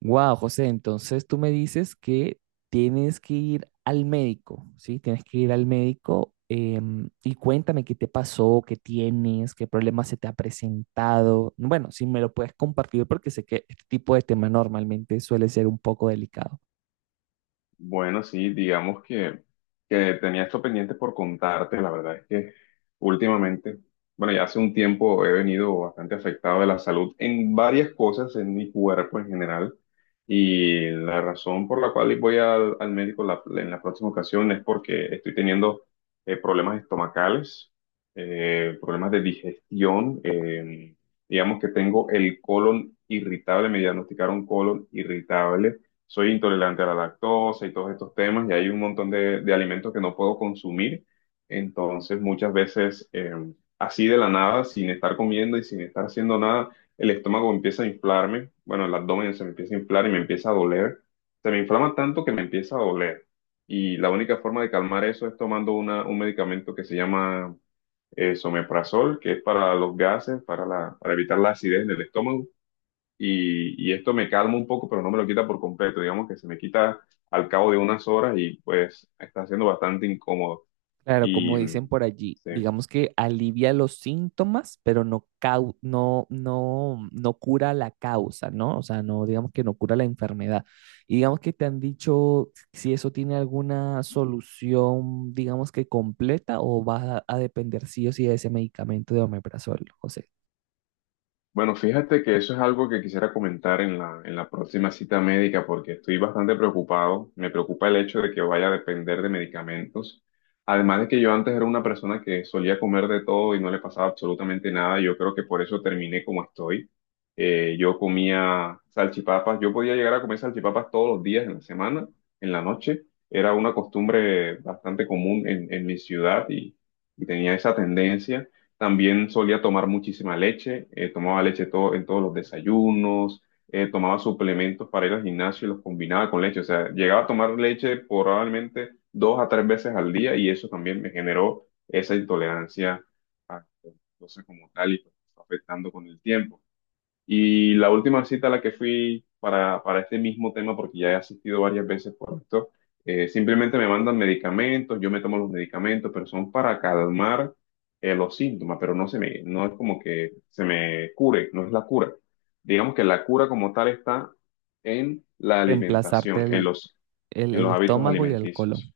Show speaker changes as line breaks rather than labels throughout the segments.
Wow, José, entonces tú me dices que tienes que ir al médico, ¿sí? Tienes que ir al médico, y cuéntame qué te pasó, qué tienes, qué problema se te ha presentado. Bueno, si me lo puedes compartir porque sé que este tipo de tema normalmente suele ser un poco delicado.
Bueno, sí, digamos que tenía esto pendiente por contarte. La verdad es que últimamente, bueno, ya hace un tiempo he venido bastante afectado de la salud en varias cosas, en mi cuerpo en general. Y la razón por la cual voy al médico en la próxima ocasión es porque estoy teniendo problemas estomacales, problemas de digestión. Digamos que tengo el colon irritable, me diagnosticaron colon irritable, soy intolerante a la lactosa y todos estos temas, y hay un montón de alimentos que no puedo consumir. Entonces, muchas veces, así de la nada, sin estar comiendo y sin estar haciendo nada, el estómago empieza a inflarme, bueno, el abdomen se me empieza a inflar y me empieza a doler. Se me inflama tanto que me empieza a doler. Y la única forma de calmar eso es tomando un medicamento que se llama someprazol, que es para los gases, para evitar la acidez en el estómago y esto me calma un poco, pero no me lo quita por completo. Digamos que se me quita al cabo de unas horas y pues está siendo bastante incómodo.
Claro, como
Y mm,
dicen por allí,
sí.
digamos que alivia los síntomas, pero no, no, no cura la causa, ¿no? O sea, no, digamos que no cura la enfermedad. Y digamos que te han dicho si eso tiene alguna solución, digamos que completa, o va a depender sí o sí de ese medicamento de omeprazol, José.
Bueno, fíjate que eso es algo que quisiera comentar en en la próxima cita médica porque estoy bastante preocupado. Me preocupa el hecho de que vaya a depender de medicamentos. Además de que yo antes era una persona que solía comer de todo y no le pasaba absolutamente nada. Yo creo que por eso terminé como estoy. Yo comía salchipapas. Yo podía llegar a comer salchipapas todos los días en la semana, en la noche. Era una costumbre bastante común en mi ciudad y tenía esa tendencia. También solía tomar muchísima leche, tomaba leche todo, en todos los desayunos, tomaba suplementos para ir al gimnasio y los combinaba con leche. O sea, llegaba a tomar leche probablemente dos a tres veces al día y eso también me generó esa intolerancia a la lactosa como tal y pues, fue afectando con el tiempo. Y la última cita a la que fui para este mismo tema, porque ya he asistido varias veces por esto, simplemente me mandan medicamentos, yo me tomo los medicamentos, pero son para calmar los síntomas, pero no es como que se me cure, no es la cura. Digamos que la cura como tal está en la
Reemplazarte
alimentación, en
el
los hábitos
estómago y el colon.
alimenticios.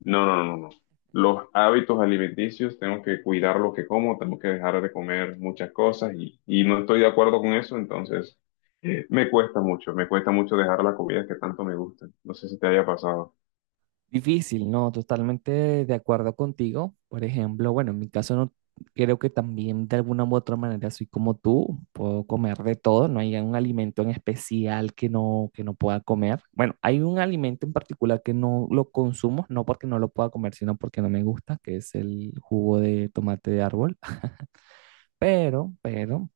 No, no, no, no. Los hábitos alimenticios, tengo que cuidar lo que como, tengo que dejar de comer muchas cosas y no estoy de acuerdo con eso, entonces me cuesta mucho dejar la comida que tanto me gusta. No sé si te haya pasado.
Difícil, no, totalmente de acuerdo contigo. Por ejemplo, bueno, en mi caso no creo que también de alguna u otra manera soy como tú, puedo comer de todo, no hay un alimento en especial que no pueda comer. Bueno, hay un alimento en particular que no lo consumo, no porque no lo pueda comer, sino porque no me gusta, que es el jugo de tomate de árbol. Pero,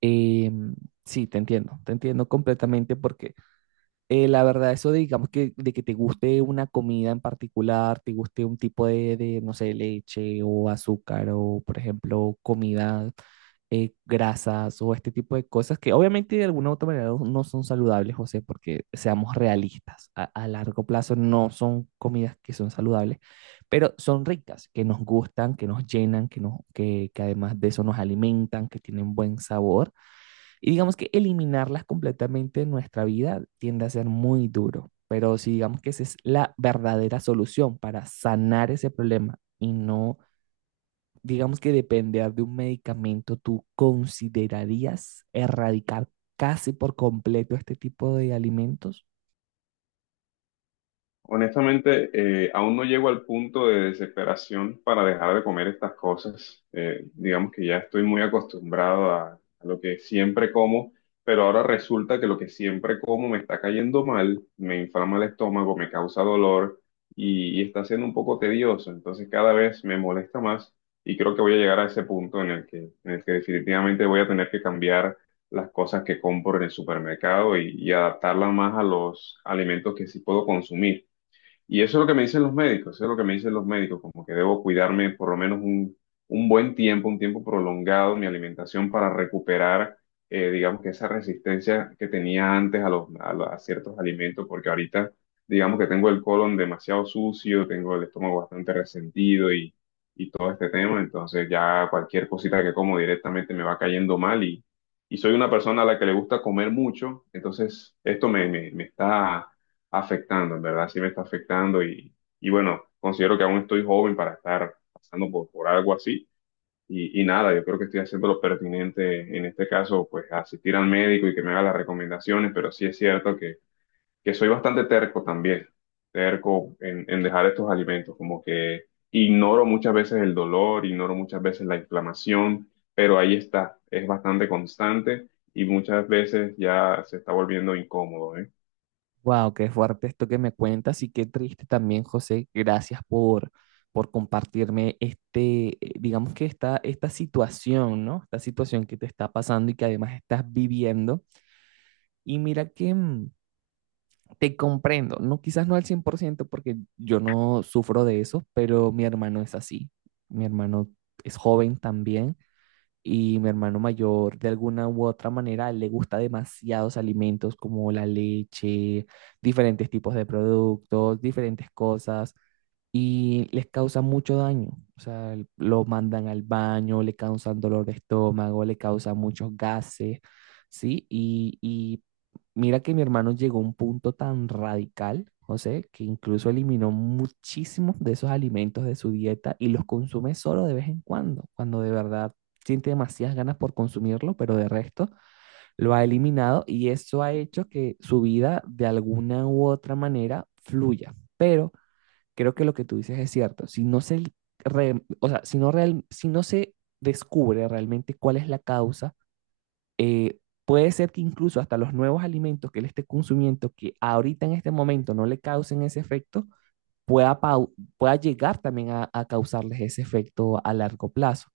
em, sí, te entiendo completamente porque la verdad, eso de, digamos que de que te guste una comida en particular, te guste un tipo de, no sé, leche o azúcar o, por ejemplo, comida, grasas o este tipo de cosas que obviamente de alguna u otra manera no son saludables, José, porque seamos realistas, a largo plazo no son comidas que son saludables, pero son ricas, que nos gustan, que nos llenan, que además de eso nos alimentan, que tienen buen sabor. Y digamos que eliminarlas completamente de nuestra vida tiende a ser muy duro, pero si digamos que esa es la verdadera solución para sanar ese problema y no, digamos que depender de un medicamento, ¿tú considerarías erradicar casi por completo este tipo de alimentos?
Honestamente, aún no llego al punto de desesperación para dejar de comer estas cosas. Digamos que ya estoy muy acostumbrado a lo que siempre como, pero ahora resulta que lo que siempre como me está cayendo mal, me inflama el estómago, me causa dolor y está siendo un poco tedioso. Entonces cada vez me molesta más y creo que voy a llegar a ese punto en el que definitivamente voy a tener que cambiar las cosas que compro en el supermercado y adaptarlas más a los alimentos que sí puedo consumir. Y eso es lo que me dicen los médicos, eso es lo que me dicen los médicos, como que debo cuidarme por lo menos un buen tiempo, un tiempo prolongado, mi alimentación para recuperar, digamos que esa resistencia que tenía antes a ciertos alimentos, porque ahorita, digamos que tengo el colon demasiado sucio, tengo el estómago bastante resentido y todo este tema, entonces ya cualquier cosita que como directamente me va cayendo mal y soy una persona a la que le gusta comer mucho, entonces esto me está afectando, en verdad sí me está afectando y bueno, considero que aún estoy joven para estar pasando por algo así y nada, yo creo que estoy haciendo lo pertinente en este caso, pues asistir al médico y que me haga las recomendaciones, pero sí es cierto que soy bastante terco también, terco en dejar estos alimentos, como que ignoro muchas veces el dolor, ignoro muchas veces la inflamación, pero ahí está, es bastante constante. Y muchas veces ya se está volviendo incómodo, ¿eh?
Wow, qué fuerte esto que me cuentas y qué triste también, José. Gracias por compartirme este, digamos que esta situación, ¿no? Esta situación que te está pasando y que además estás viviendo. Y mira que mm, te comprendo, no, quizás no al 100% porque yo no sufro de eso, pero mi hermano es así. Mi hermano es joven también y mi hermano mayor de alguna u otra manera le gusta demasiados alimentos como la leche, diferentes tipos de productos, diferentes cosas y les causa mucho daño. O sea, lo mandan al baño, le causan dolor de estómago, le causan muchos gases, ¿sí? Y mira que mi hermano llegó a un punto tan radical, José, que incluso eliminó muchísimos de esos alimentos de su dieta y los consume solo de vez en cuando, cuando de verdad siente demasiadas ganas por consumirlo, pero de resto lo ha eliminado y eso ha hecho que su vida de alguna u otra manera fluya. Pero creo que lo que tú dices es cierto. Si no se, o sea, si no, si no se descubre realmente cuál es la causa, eh, puede ser que incluso hasta los nuevos alimentos que él esté consumiendo, que ahorita en este momento no le causen ese efecto, pueda llegar también a causarles ese efecto a largo plazo.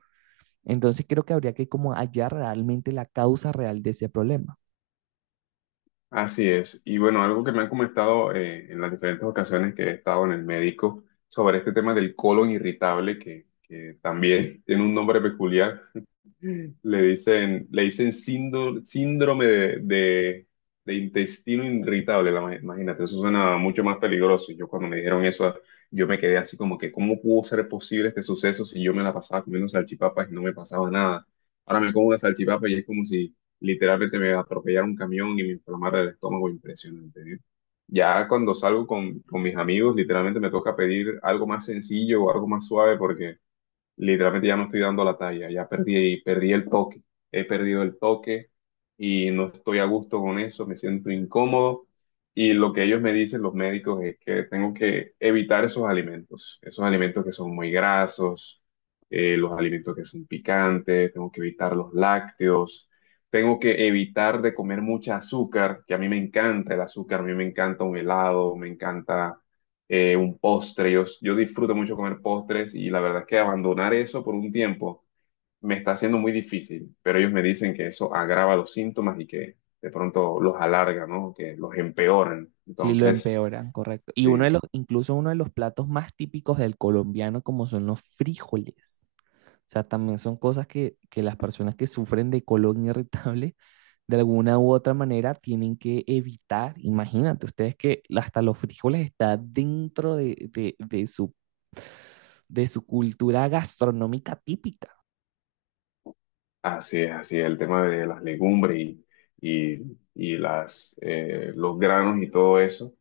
Entonces creo que habría que como hallar realmente la causa real de ese problema.
Así es. Y bueno, algo que me han comentado en las diferentes ocasiones que he estado en el médico sobre este tema del colon irritable, que también tiene un nombre peculiar. Le dicen síndrome de intestino irritable, imagínate, eso suena mucho más peligroso. Yo cuando me dijeron eso, yo me quedé así como que, ¿cómo pudo ser posible este suceso si yo me la pasaba comiendo salchipapas y no me pasaba nada? Ahora me como una salchipapa y es como si literalmente me atropellara un camión y me inflamara el estómago, impresionante, ¿eh? Ya cuando salgo con mis amigos, literalmente me toca pedir algo más sencillo o algo más suave porque literalmente ya no estoy dando la talla, ya perdí el toque, he perdido el toque y no estoy a gusto con eso, me siento incómodo y lo que ellos me dicen, los médicos, es que tengo que evitar esos alimentos que son muy grasos, los alimentos que son picantes, tengo que evitar los lácteos. Tengo que evitar de comer mucha azúcar, que a mí me encanta el azúcar, a mí me encanta un helado, me encanta un postre. Yo disfruto mucho comer postres y la verdad es que abandonar eso por un tiempo me está haciendo muy difícil, pero ellos me dicen que eso agrava los síntomas y que de pronto los alarga, ¿no? Que los empeoran.
Si lo
Entonces,
empeoran, correcto. Y uno de
sí.
los, incluso uno de los platos más típicos del colombiano, como son los frijoles. O sea, también son cosas que las personas que sufren de colon irritable de alguna u otra manera tienen que evitar. Imagínate ustedes que hasta los frijoles está dentro de su cultura gastronómica típica.
Así es, el tema de las legumbres y, y los granos y todo eso.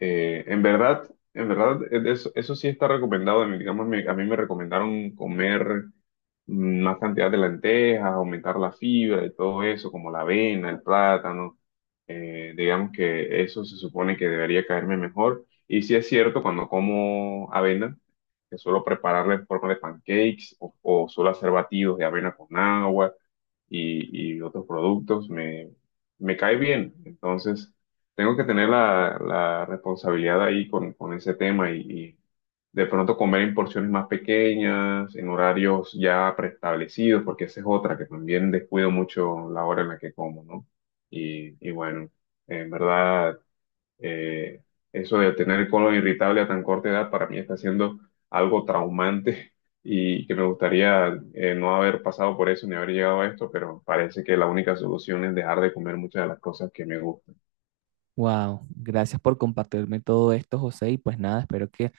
En verdad, en verdad, eso, eso sí está recomendado. Digamos, a mí me recomendaron comer más cantidad de lentejas, aumentar la fibra y todo eso, como la avena, el plátano. Digamos que eso se supone que debería caerme mejor. Y sí es cierto, cuando como avena, que suelo prepararla en forma de pancakes o suelo hacer batidos de avena con agua y otros productos, me cae bien. Entonces, tengo que tener la responsabilidad ahí con ese tema y de pronto comer en porciones más pequeñas, en horarios ya preestablecidos, porque esa es otra que también descuido mucho la hora en la que como, ¿no? Y bueno, en verdad eh, eso de tener el colon irritable a tan corta edad para mí está siendo algo traumante y que me gustaría no haber pasado por eso ni haber llegado a esto, pero parece que la única solución es dejar de comer muchas de las cosas que me gustan.
Wow, gracias por compartirme todo esto, José. Y pues nada, espero que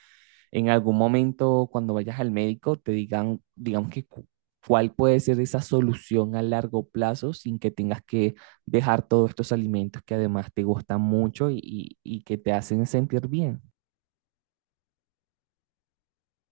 en algún momento cuando vayas al médico te digan, digamos que cuál puede ser esa solución a largo plazo sin que tengas que dejar todos estos alimentos que además te gustan mucho y que te hacen sentir bien.